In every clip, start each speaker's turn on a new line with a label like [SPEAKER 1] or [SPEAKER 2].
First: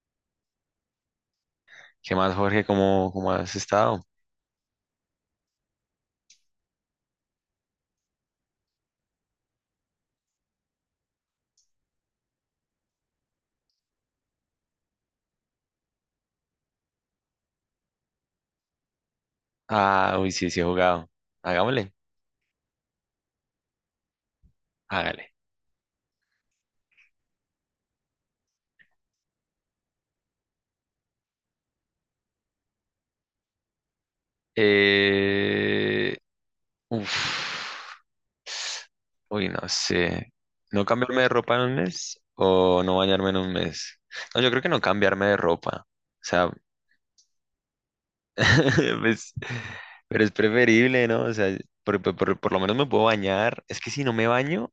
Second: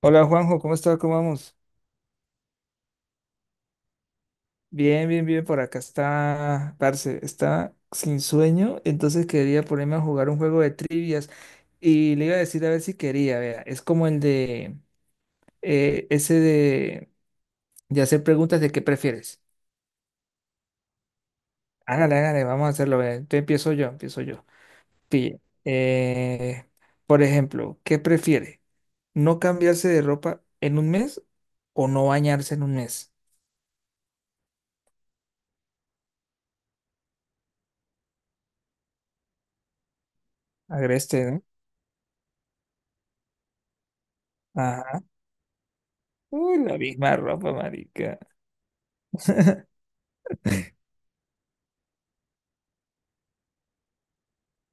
[SPEAKER 1] Hola Juanjo, ¿cómo está? ¿Cómo vamos?
[SPEAKER 2] ¿Qué más, Jorge? ¿Cómo has estado?
[SPEAKER 1] Bien, bien, bien, por acá está, parce, está sin sueño, entonces quería ponerme a jugar un juego de trivias y le iba a decir a ver si quería, vea, es como el de, ese de hacer preguntas de qué prefieres.
[SPEAKER 2] Ah, uy, sí, sí he jugado. Hagámosle,
[SPEAKER 1] Hágale, hágale, vamos a hacerlo, vea, entonces empiezo yo, empiezo yo.
[SPEAKER 2] hágale.
[SPEAKER 1] Pille, eh, por ejemplo, ¿qué prefiere? ¿No cambiarse de ropa en un mes o no bañarse en un mes?
[SPEAKER 2] Eh, uf. Uy, no sé. ¿No cambiarme de
[SPEAKER 1] Agreste,
[SPEAKER 2] ropa en un mes o no bañarme en un mes? No, yo creo que no
[SPEAKER 1] ¿no?
[SPEAKER 2] cambiarme de ropa. O sea,
[SPEAKER 1] Uy, la misma ropa, marica.
[SPEAKER 2] pues, pero es preferible, ¿no? O sea, por lo menos me puedo bañar. Es que si no me baño,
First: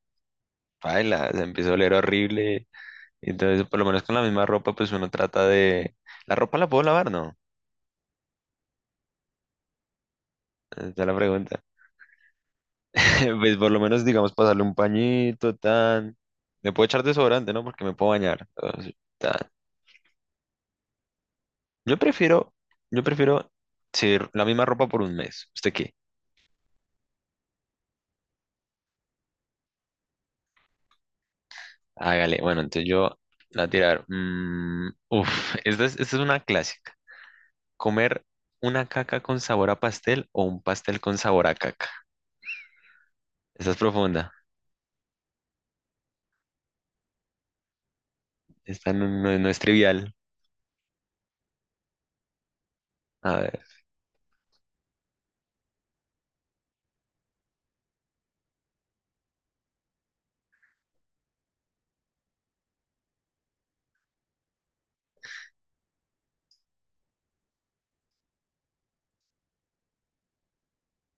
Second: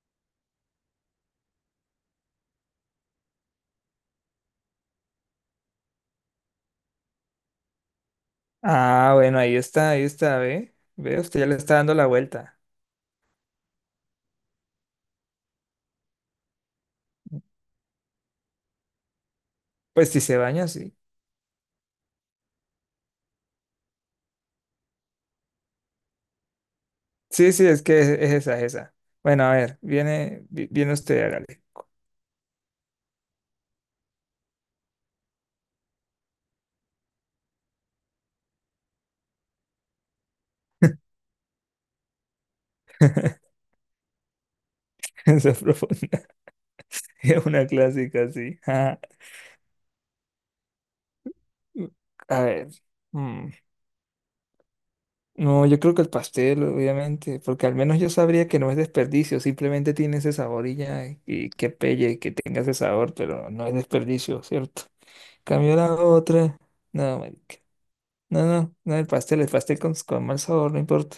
[SPEAKER 2] paila, se empieza a oler horrible. Entonces, por lo menos con la misma ropa, pues uno trata de. La ropa la puedo lavar, ¿no?
[SPEAKER 1] Ah, bueno, ahí está, ve.
[SPEAKER 2] Esa es la
[SPEAKER 1] Ve, usted ya le
[SPEAKER 2] pregunta.
[SPEAKER 1] está dando la vuelta.
[SPEAKER 2] Pues por lo menos, digamos, pasarle un pañito, tan. Me puedo echar desodorante, ¿no? Porque me puedo bañar. Entonces, tan.
[SPEAKER 1] Pues si se baña, sí.
[SPEAKER 2] Yo prefiero, yo prefiero sí, la misma ropa por un mes. ¿Usted qué?
[SPEAKER 1] Sí, sí, es que es esa, es esa. Bueno, a ver, viene usted, hágale.
[SPEAKER 2] Hágale. Bueno, entonces yo la voy a tirar. Uf, esta es una clásica. ¿Comer una caca con sabor a pastel o un pastel con sabor a caca? Esta es profunda.
[SPEAKER 1] Esa es profunda. Es una clásica, así.
[SPEAKER 2] Esta no es trivial.
[SPEAKER 1] A ver.
[SPEAKER 2] A
[SPEAKER 1] mm,
[SPEAKER 2] ver,
[SPEAKER 1] No, yo creo que el pastel, obviamente, porque al menos yo sabría que no es desperdicio, simplemente tiene ese sabor y ya, y que pelle, que tenga ese sabor, pero no es desperdicio, ¿cierto? Cambió la otra. No, marica. No, no, no el pastel, el pastel con mal sabor, no importa.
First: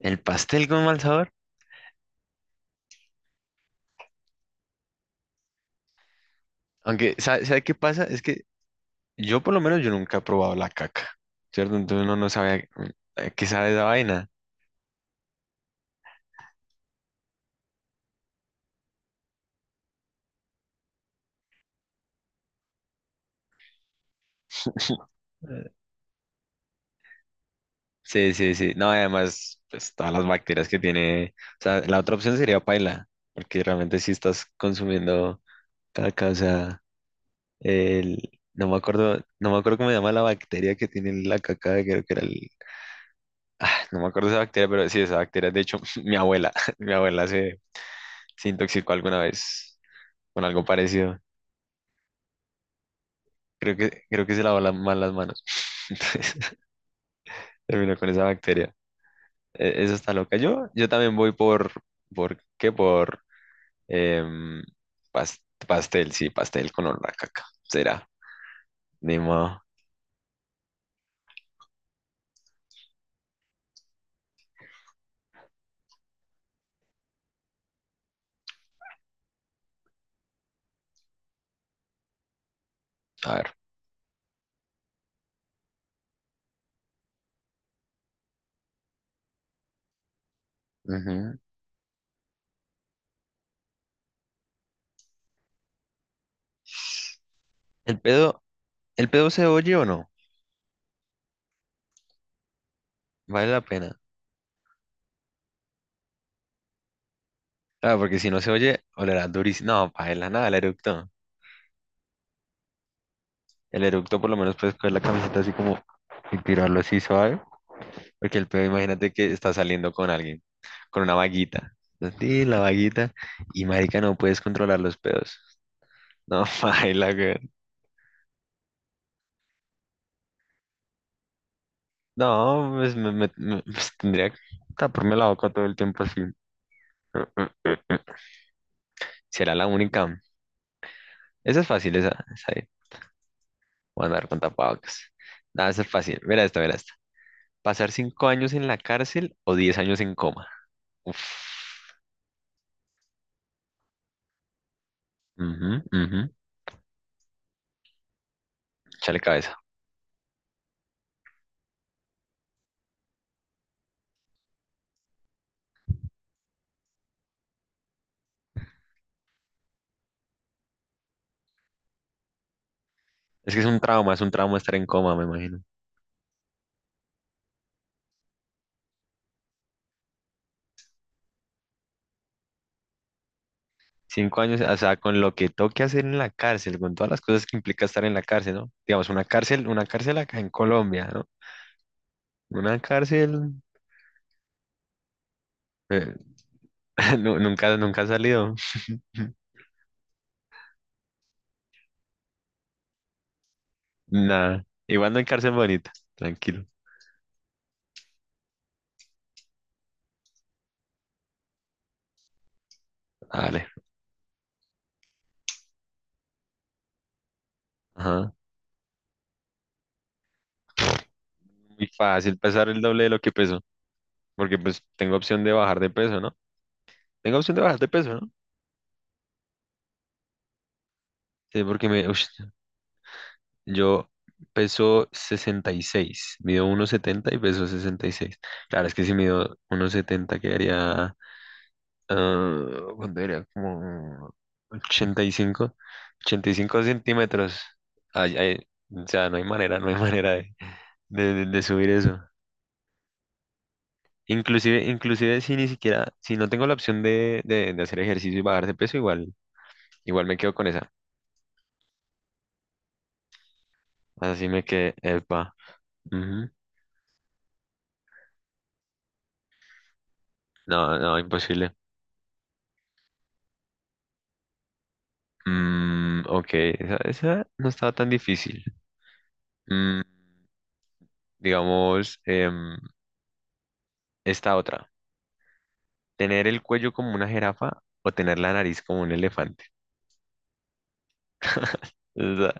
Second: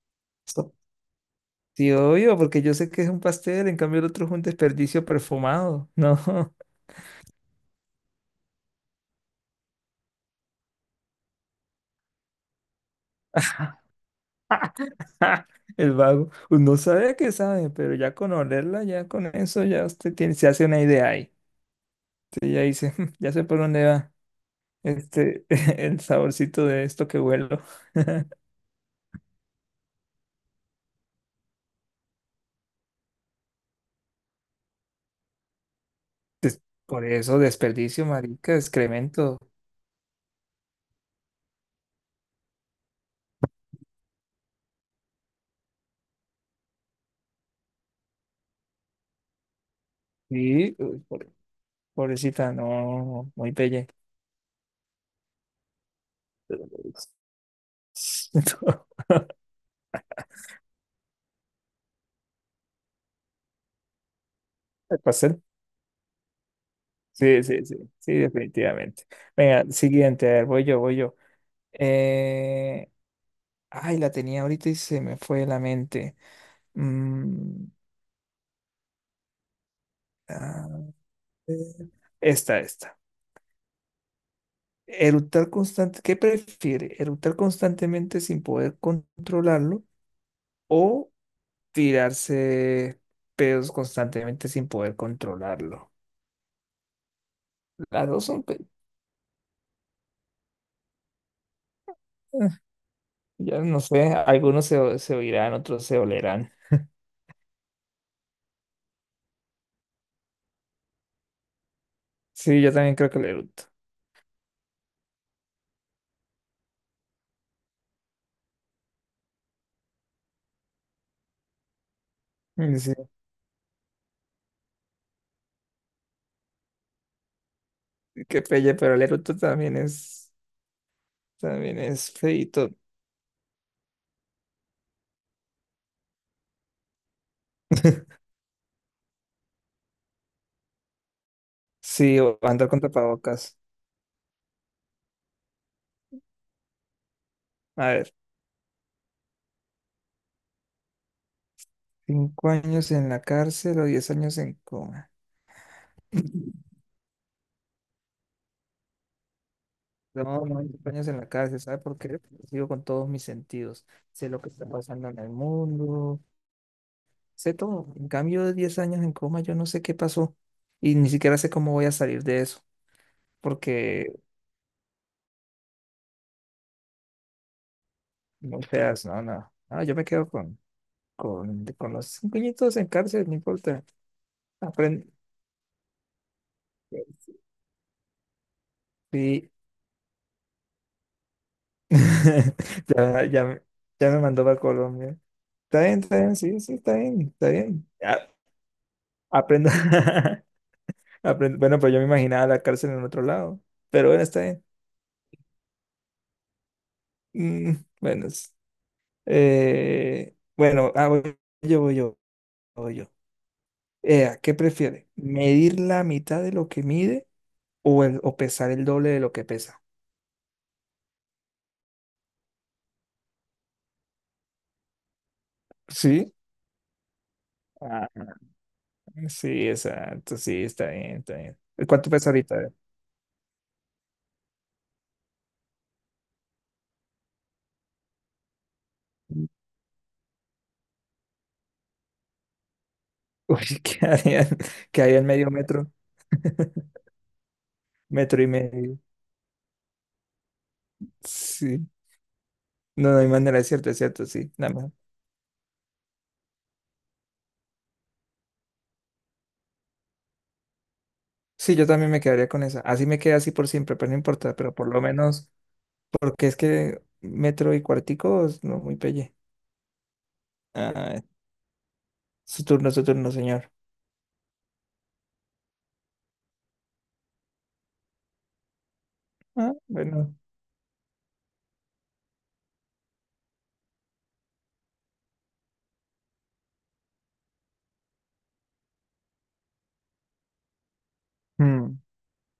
[SPEAKER 2] ¿el pastel
[SPEAKER 1] Esto-
[SPEAKER 2] con mal sabor?
[SPEAKER 1] Sí, obvio, porque yo sé que es un pastel, en cambio el otro es un desperdicio perfumado. No,
[SPEAKER 2] Aunque, ¿sabe qué pasa? Es que yo por lo menos yo nunca he probado la caca, ¿cierto? Entonces uno no sabe a qué sabe esa vaina.
[SPEAKER 1] el vago. Pues, no sabe a qué sabe, pero ya con olerla, ya con eso, ya usted tiene, se hace una idea ahí. Usted ya dice, "Mm, ya sé por dónde va este,
[SPEAKER 2] Eh,
[SPEAKER 1] el saborcito de esto que huelo."
[SPEAKER 2] Sí, sí, sí. No, además, pues todas las bacterias que tiene. O sea, la otra opción sería paila, porque realmente si estás consumiendo caca, o
[SPEAKER 1] Des-
[SPEAKER 2] sea,
[SPEAKER 1] Por eso, desperdicio,
[SPEAKER 2] el.
[SPEAKER 1] marica,
[SPEAKER 2] no me acuerdo,
[SPEAKER 1] excremento.
[SPEAKER 2] no me acuerdo cómo se llama la bacteria que tiene la caca, creo que era el. No me acuerdo esa bacteria, pero sí, esa bacteria, de hecho, mi abuela, mi abuela se intoxicó alguna vez con algo
[SPEAKER 1] Sí, uy,
[SPEAKER 2] parecido.
[SPEAKER 1] pobrecita, no, muy
[SPEAKER 2] Creo
[SPEAKER 1] pelle.
[SPEAKER 2] que, creo que se lavó mal las manos. Entonces, terminó con esa bacteria. Eso está loca. Yo también voy ¿por qué? Por em,
[SPEAKER 1] El
[SPEAKER 2] pas-
[SPEAKER 1] pastel.
[SPEAKER 2] pastel, sí, pastel con olor a
[SPEAKER 1] Sí,
[SPEAKER 2] caca.
[SPEAKER 1] sí, sí,
[SPEAKER 2] Será,
[SPEAKER 1] sí, definitivamente.
[SPEAKER 2] ni modo.
[SPEAKER 1] Venga, siguiente, a ver, voy yo, voy yo. Eh, ay, la tenía ahorita y se me fue de la mente. Mm, a ver, esta, esta.
[SPEAKER 2] A ver.
[SPEAKER 1] Eructar constante, ¿qué prefiere? ¿Eructar constantemente sin poder controlarlo o
[SPEAKER 2] Ujú.
[SPEAKER 1] tirarse pedos constantemente sin poder controlarlo?
[SPEAKER 2] ¿El
[SPEAKER 1] Las dos son,
[SPEAKER 2] pedo, el pedo se oye o no?
[SPEAKER 1] eh,
[SPEAKER 2] ¿Vale
[SPEAKER 1] ya
[SPEAKER 2] la
[SPEAKER 1] no
[SPEAKER 2] pena?
[SPEAKER 1] sé, algunos se, se oirán, otros se olerán.
[SPEAKER 2] Claro, porque si no se oye, olerá durísimo. No, paela, nada, el eructo.
[SPEAKER 1] Sí, yo también creo que el eructo.
[SPEAKER 2] El eructo por lo menos puedes coger la camiseta así como y tirarlo así suave. Porque el pedo, imagínate que está saliendo con alguien, con una vaguita. Sí, la
[SPEAKER 1] Sí,
[SPEAKER 2] vaguita. Y marica, no puedes controlar los pedos. No, baila, que.
[SPEAKER 1] qué pelle, pero el eructo también es feíto.
[SPEAKER 2] No, pues pues, tendría que taparme la boca todo el tiempo así. Será la única. Esa es fácil, esa,
[SPEAKER 1] Sí, o
[SPEAKER 2] esa ahí.
[SPEAKER 1] andar con tapabocas.
[SPEAKER 2] Voy a andar con tapabocas. Nada, esa es fácil. Mira esta, mira esta.
[SPEAKER 1] A
[SPEAKER 2] ¿Pasar
[SPEAKER 1] ver,
[SPEAKER 2] 5 años en la cárcel o 10 años en coma? Uf.
[SPEAKER 1] 5 años en la cárcel o 10 años en coma.
[SPEAKER 2] Ujú, ujú. Échale cabeza.
[SPEAKER 1] No, no, 5 años en la cárcel, ¿sabe por qué? Porque sigo con todos mis sentidos. Sé lo que está pasando en el mundo, sé todo. En cambio, de 10 años en coma, yo no sé qué pasó y ni siquiera sé cómo voy a salir de eso,
[SPEAKER 2] Es que es un
[SPEAKER 1] porque
[SPEAKER 2] trauma, es un trauma estar en coma, me imagino.
[SPEAKER 1] no seas, no, no, no, yo me quedo con los 5 añitos en cárcel, no importa.
[SPEAKER 2] 5 años, o sea,
[SPEAKER 1] Apren-
[SPEAKER 2] con lo que toque hacer en la cárcel, con todas las cosas que implica estar en la cárcel, ¿no? Digamos, una
[SPEAKER 1] Sí.
[SPEAKER 2] cárcel, una cárcel acá en Colombia, ¿no? Una
[SPEAKER 1] Ya,
[SPEAKER 2] cárcel.
[SPEAKER 1] ya me mandó para Colombia.
[SPEAKER 2] Eh,
[SPEAKER 1] Está bien, sí, sí, está bien,
[SPEAKER 2] nu-
[SPEAKER 1] está
[SPEAKER 2] nunca,
[SPEAKER 1] bien.
[SPEAKER 2] nunca ha
[SPEAKER 1] A
[SPEAKER 2] salido.
[SPEAKER 1] aprendo. Aprendo. Bueno, pues yo me imaginaba la cárcel en otro lado. Pero bueno, está
[SPEAKER 2] Nada.
[SPEAKER 1] bien.
[SPEAKER 2] Igual no en cárcel bonita. Tranquilo.
[SPEAKER 1] Mm, bueno, bueno, ah, voy yo, voy yo, voy yo.
[SPEAKER 2] Vale.
[SPEAKER 1] ¿Qué prefiere? ¿Medir la mitad de lo que mide o,
[SPEAKER 2] Ajá.
[SPEAKER 1] o pesar el doble de lo que pesa?
[SPEAKER 2] Muy fácil pesar el doble de lo que peso. Porque pues tengo opción de bajar de peso,
[SPEAKER 1] Sí.
[SPEAKER 2] ¿no? Tengo opción de bajar de
[SPEAKER 1] Ah,
[SPEAKER 2] peso, ¿no?
[SPEAKER 1] sí, exacto, sí, está bien, está bien.
[SPEAKER 2] Sí, porque
[SPEAKER 1] ¿Cuánto
[SPEAKER 2] ush,
[SPEAKER 1] pesa ahorita?
[SPEAKER 2] yo peso 66. Mido 1,70 y peso 66. Claro, es que si mido 1,70 quedaría. Ah, ¿cuánto era?
[SPEAKER 1] Uy,
[SPEAKER 2] Como
[SPEAKER 1] que había en medio
[SPEAKER 2] 85.
[SPEAKER 1] metro,
[SPEAKER 2] 85 centímetros. Ay,
[SPEAKER 1] metro y
[SPEAKER 2] ay,
[SPEAKER 1] medio.
[SPEAKER 2] o sea, no hay manera, no hay manera de
[SPEAKER 1] Sí,
[SPEAKER 2] subir eso.
[SPEAKER 1] no, no hay manera, es cierto, sí, nada
[SPEAKER 2] Inclusive,
[SPEAKER 1] más.
[SPEAKER 2] inclusive si ni siquiera, si no tengo la opción de hacer ejercicio y bajar de peso, igual me quedo con esa.
[SPEAKER 1] Sí, yo también me quedaría con esa. Así me queda así por siempre, pero no
[SPEAKER 2] Así
[SPEAKER 1] importa,
[SPEAKER 2] me
[SPEAKER 1] pero por
[SPEAKER 2] quedé,
[SPEAKER 1] lo menos,
[SPEAKER 2] epa.
[SPEAKER 1] porque
[SPEAKER 2] Ujú.
[SPEAKER 1] es que metro y cuartico, no, muy pelle.
[SPEAKER 2] No, no,
[SPEAKER 1] Ah,
[SPEAKER 2] imposible.
[SPEAKER 1] su turno, señor.
[SPEAKER 2] Ok, esa no estaba tan difícil.
[SPEAKER 1] Ah,
[SPEAKER 2] Mm,
[SPEAKER 1] bueno.
[SPEAKER 2] digamos, esta otra. ¿Tener el cuello como una jirafa o tener la nariz como un elefante?
[SPEAKER 1] Mm,
[SPEAKER 2] Está,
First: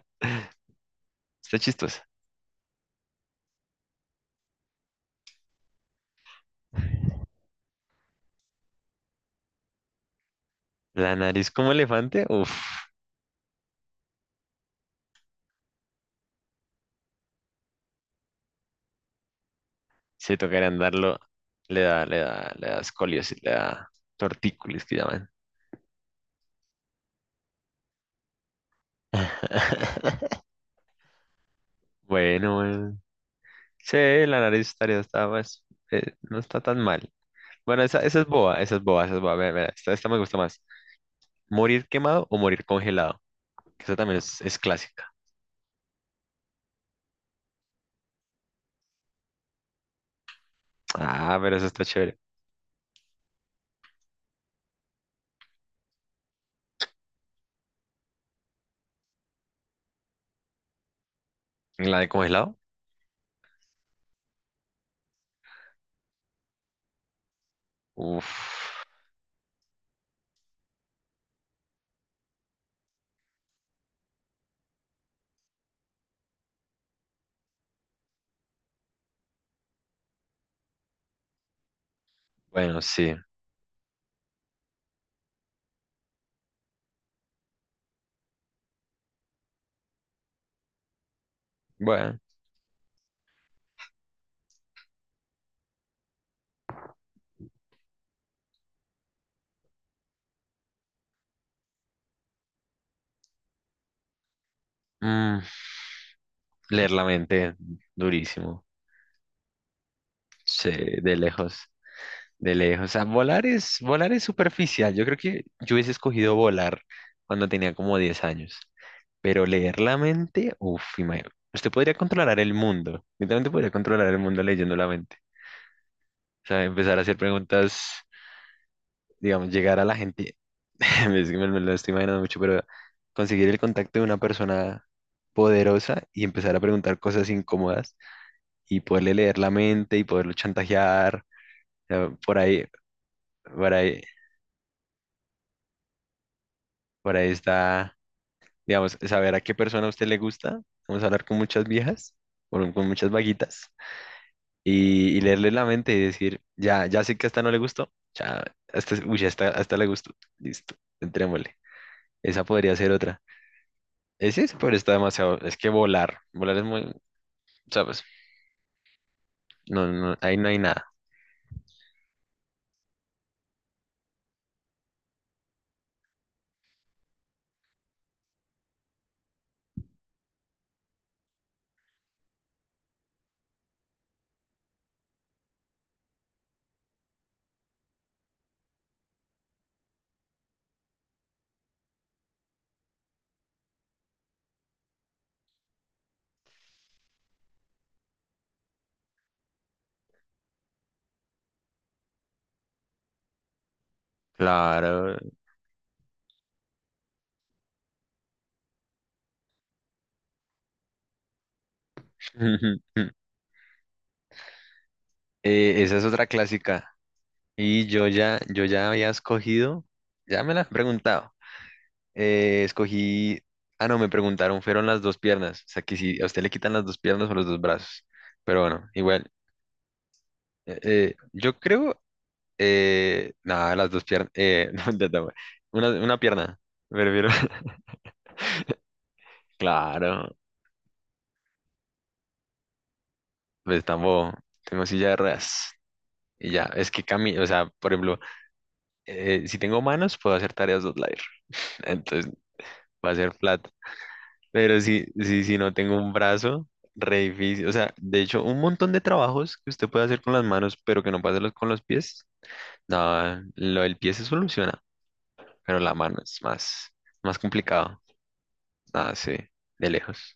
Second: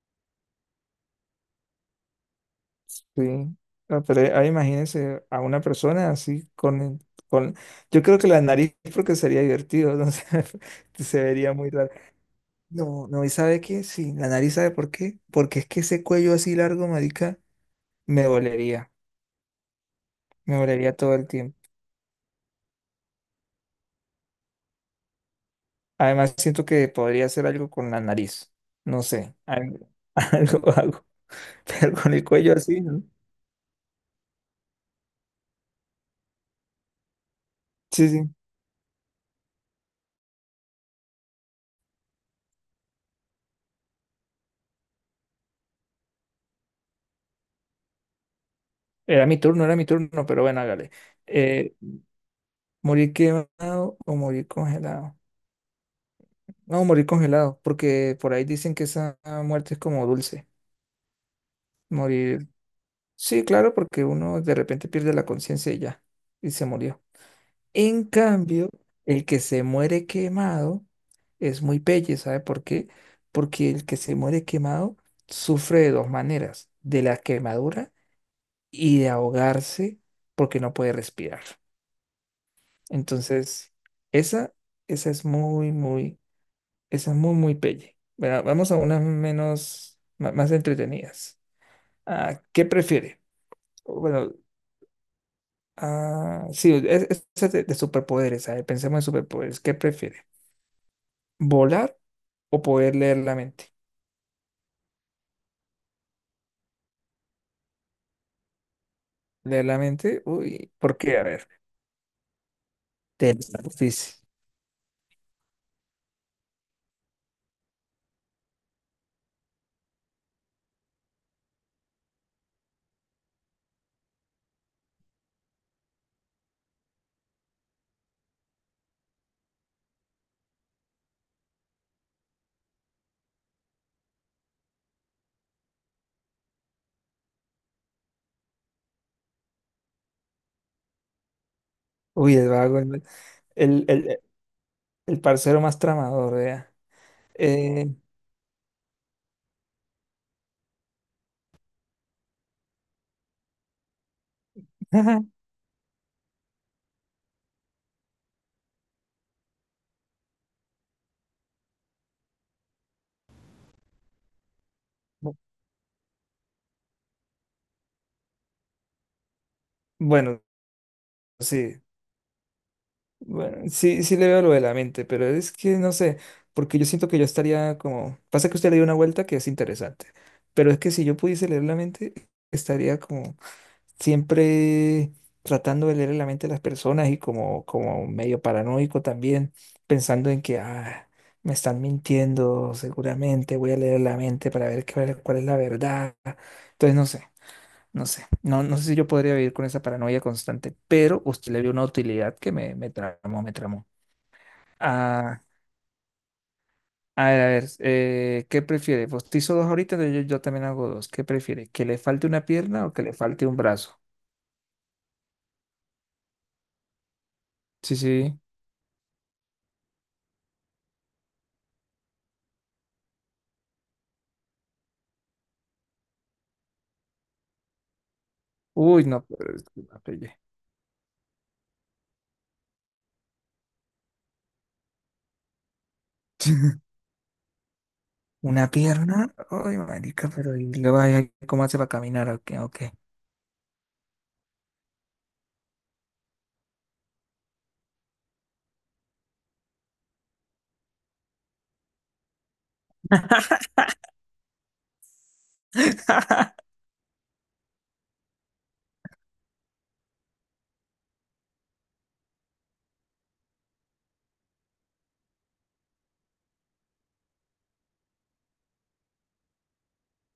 [SPEAKER 2] está chistosa.
[SPEAKER 1] sí. Ah, pero ahí imagínense a una persona así con, con, yo creo que la nariz porque sería divertido, no sé,
[SPEAKER 2] ¿La
[SPEAKER 1] se
[SPEAKER 2] nariz
[SPEAKER 1] vería
[SPEAKER 2] como
[SPEAKER 1] muy raro.
[SPEAKER 2] elefante? Uf.
[SPEAKER 1] No, no, y sabe qué, sí, la nariz sabe por qué, porque es que ese cuello así largo, marica, me dolería,
[SPEAKER 2] Si
[SPEAKER 1] me
[SPEAKER 2] tocarían
[SPEAKER 1] dolería todo
[SPEAKER 2] andarlo
[SPEAKER 1] el tiempo.
[SPEAKER 2] le da escoliosis, le da tortícolis que llaman.
[SPEAKER 1] Además, siento que podría hacer algo con la nariz, no sé, algo, algo hago, pero con el cuello
[SPEAKER 2] Bueno,
[SPEAKER 1] así,
[SPEAKER 2] bueno.
[SPEAKER 1] ¿no?
[SPEAKER 2] Sí, la nariz está más, no está tan mal. Bueno,
[SPEAKER 1] Sí,
[SPEAKER 2] esa es
[SPEAKER 1] sí,
[SPEAKER 2] boba, esa es boba, esa es boba. Mira, mira, esta me gusta más. ¿Morir quemado o morir congelado? Que esa también es clásica.
[SPEAKER 1] era mi turno, pero bueno, hágale.
[SPEAKER 2] Ah, pero esa
[SPEAKER 1] Eh,
[SPEAKER 2] está chévere.
[SPEAKER 1] ¿Morir quemado o morir congelado? No, morir congelado, porque por ahí dicen que esa muerte es como dulce,
[SPEAKER 2] ¿Y la de
[SPEAKER 1] morir,
[SPEAKER 2] congelado?
[SPEAKER 1] sí, claro, porque uno de repente pierde la conciencia y ya, y se murió. En
[SPEAKER 2] Uf.
[SPEAKER 1] cambio, el que se muere quemado es muy pelle, ¿sabe por qué? Porque el que se muere quemado sufre de dos maneras, de la quemadura y de ahogarse porque no puede respirar.
[SPEAKER 2] Bueno, sí.
[SPEAKER 1] Entonces, esa, esa es muy, muy, esa es muy, muy pelle. Bueno, vamos a unas menos, más entretenidas.
[SPEAKER 2] Bueno.
[SPEAKER 1] Ah, ¿qué prefiere? Bueno, ah, sí, es de superpoderes, ¿sabe? Pensemos en superpoderes. ¿Qué prefiere? ¿Volar? O poder leer la mente.
[SPEAKER 2] mm, Leer la mente, durísimo.
[SPEAKER 1] Leer la mente,
[SPEAKER 2] Sí,
[SPEAKER 1] uy, ¿por
[SPEAKER 2] de
[SPEAKER 1] qué? A ver,
[SPEAKER 2] lejos. De lejos, o sea,
[SPEAKER 1] te
[SPEAKER 2] volar es, volar
[SPEAKER 1] dice.
[SPEAKER 2] es superficial. Yo creo que yo hubiese escogido volar cuando tenía como 10 años. Pero leer la mente, uff, imagínate. Usted podría controlar el mundo. Literalmente podría controlar el mundo leyendo la mente. O sea, empezar a hacer preguntas, digamos, llegar a la gente. Es que me lo estoy imaginando mucho, pero conseguir el contacto de una persona poderosa y empezar a preguntar cosas incómodas y poderle leer la mente y poderlo chantajear. O sea,
[SPEAKER 1] Uy, el vago,
[SPEAKER 2] Por
[SPEAKER 1] el,
[SPEAKER 2] ahí,
[SPEAKER 1] el- el parcero más tramador, vea.
[SPEAKER 2] por ahí
[SPEAKER 1] Eh,
[SPEAKER 2] está. Digamos, saber a qué persona a usted le gusta. Vamos a hablar con muchas viejas, con muchas vaguitas, y leerle la mente y decir, ya sé que a esta no le gustó, ya, hasta le gustó, listo, entrémosle. Esa podría ser otra. Ese es sí, pero está demasiado, es que volar es muy, ¿sabes? No, no, ahí
[SPEAKER 1] bueno,
[SPEAKER 2] no hay nada.
[SPEAKER 1] sí, bueno, sí, sí le veo lo de la mente, pero es que no sé, porque yo siento que yo estaría como, pasa que usted le dio una vuelta que es interesante, pero es que si yo pudiese leer la mente, estaría como siempre tratando de leer la mente de las personas y como, como medio paranoico también, pensando en que ah, me están mintiendo, seguramente voy a leer la mente para ver qué vale, cuál es la verdad. Entonces, no sé, no sé, no, no sé si yo podría vivir con esa paranoia constante, pero usted le vio una utilidad que me tramó, me tramó.
[SPEAKER 2] Claro.
[SPEAKER 1] Ah, a ver, ¿qué prefiere? Pues te hizo dos ahorita, entonces yo también hago dos. ¿Qué prefiere? ¿Que le falte una pierna o que le falte un brazo?
[SPEAKER 2] Esa es otra clásica. Y
[SPEAKER 1] Sí,
[SPEAKER 2] yo
[SPEAKER 1] sí.
[SPEAKER 2] ya, yo ya había escogido, ya me la han preguntado. Escogí, ah, no, me preguntaron, fueron las dos piernas, o sea, que si a usted le quitan las dos piernas o los dos brazos, pero bueno,
[SPEAKER 1] Uy, no,
[SPEAKER 2] igual,
[SPEAKER 1] pero es que una pelle.
[SPEAKER 2] yo creo, nada, las dos piernas, no, ya está, bueno. Una pierna, me refiero,
[SPEAKER 1] ¿Una pierna? Uy, marica,
[SPEAKER 2] claro,
[SPEAKER 1] pero y luego ahí, ¿cómo hace para caminar? Ok, ok.
[SPEAKER 2] pues tampoco, tengo silla de ruedas, y ya, es que camino, o sea, por ejemplo, si tengo manos, puedo hacer tareas dos layer, entonces, va a ser. Pero si no tengo un brazo, re difícil. O sea, de hecho, un montón de trabajos que usted puede hacer con las manos, pero que no puede hacerlos con los pies. No, lo del pie se soluciona, pero la mano es más, más complicado. Ah, sí, de lejos.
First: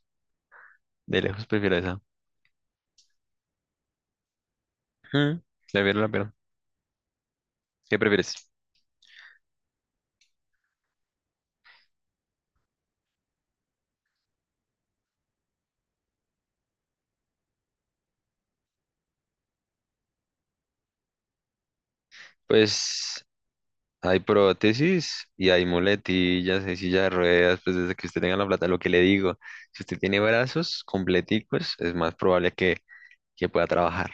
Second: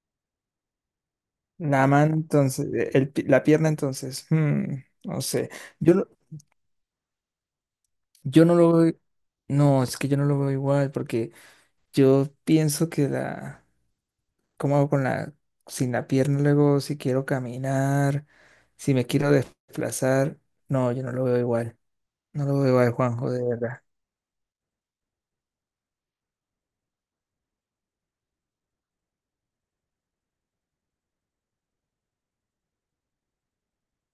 [SPEAKER 2] De lejos prefiero
[SPEAKER 1] La
[SPEAKER 2] esa.
[SPEAKER 1] mano, entonces, la pierna, entonces, mm, no
[SPEAKER 2] Mm,
[SPEAKER 1] sé. Yo,
[SPEAKER 2] Prefiero
[SPEAKER 1] no-
[SPEAKER 2] la pierna. ¿Qué
[SPEAKER 1] yo
[SPEAKER 2] prefieres?
[SPEAKER 1] no lo veo. No, es que yo no lo veo igual, porque yo pienso que la. ¿Cómo hago con la. Sin la pierna, luego, si quiero caminar, si me quiero desplazar. No, yo no lo veo igual. No lo veo igual,
[SPEAKER 2] Pues
[SPEAKER 1] Juanjo, de verdad.
[SPEAKER 2] hay prótesis y hay muletillas, hay silla de ruedas, pues desde que usted tenga la plata, lo que le digo, si usted tiene brazos completicos, es más probable que, pueda trabajar.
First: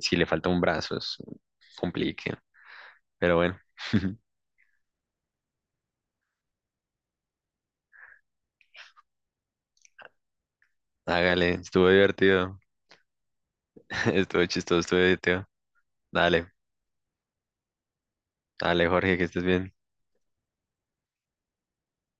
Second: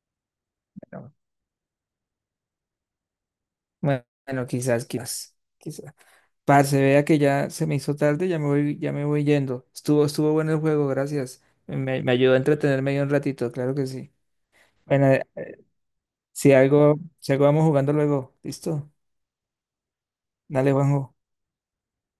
[SPEAKER 2] Si le falta un brazo, es un complique. Pero bueno,
[SPEAKER 1] Bueno, bueno, quizás, quizás, quizás. Parce, vea que ya se me hizo tarde, ya me voy yendo. Estuvo, estuvo bueno el juego, gracias.
[SPEAKER 2] hágale, estuvo
[SPEAKER 1] Me ayudó a
[SPEAKER 2] divertido,
[SPEAKER 1] entretenerme ahí un ratito, claro que sí.
[SPEAKER 2] estuvo chistoso, estuvo
[SPEAKER 1] Bueno,
[SPEAKER 2] divertido. Dale,
[SPEAKER 1] si algo, si algo vamos jugando luego,
[SPEAKER 2] dale,
[SPEAKER 1] ¿listo?
[SPEAKER 2] Jorge, que estés bien.
[SPEAKER 1] Dale, Juanjo.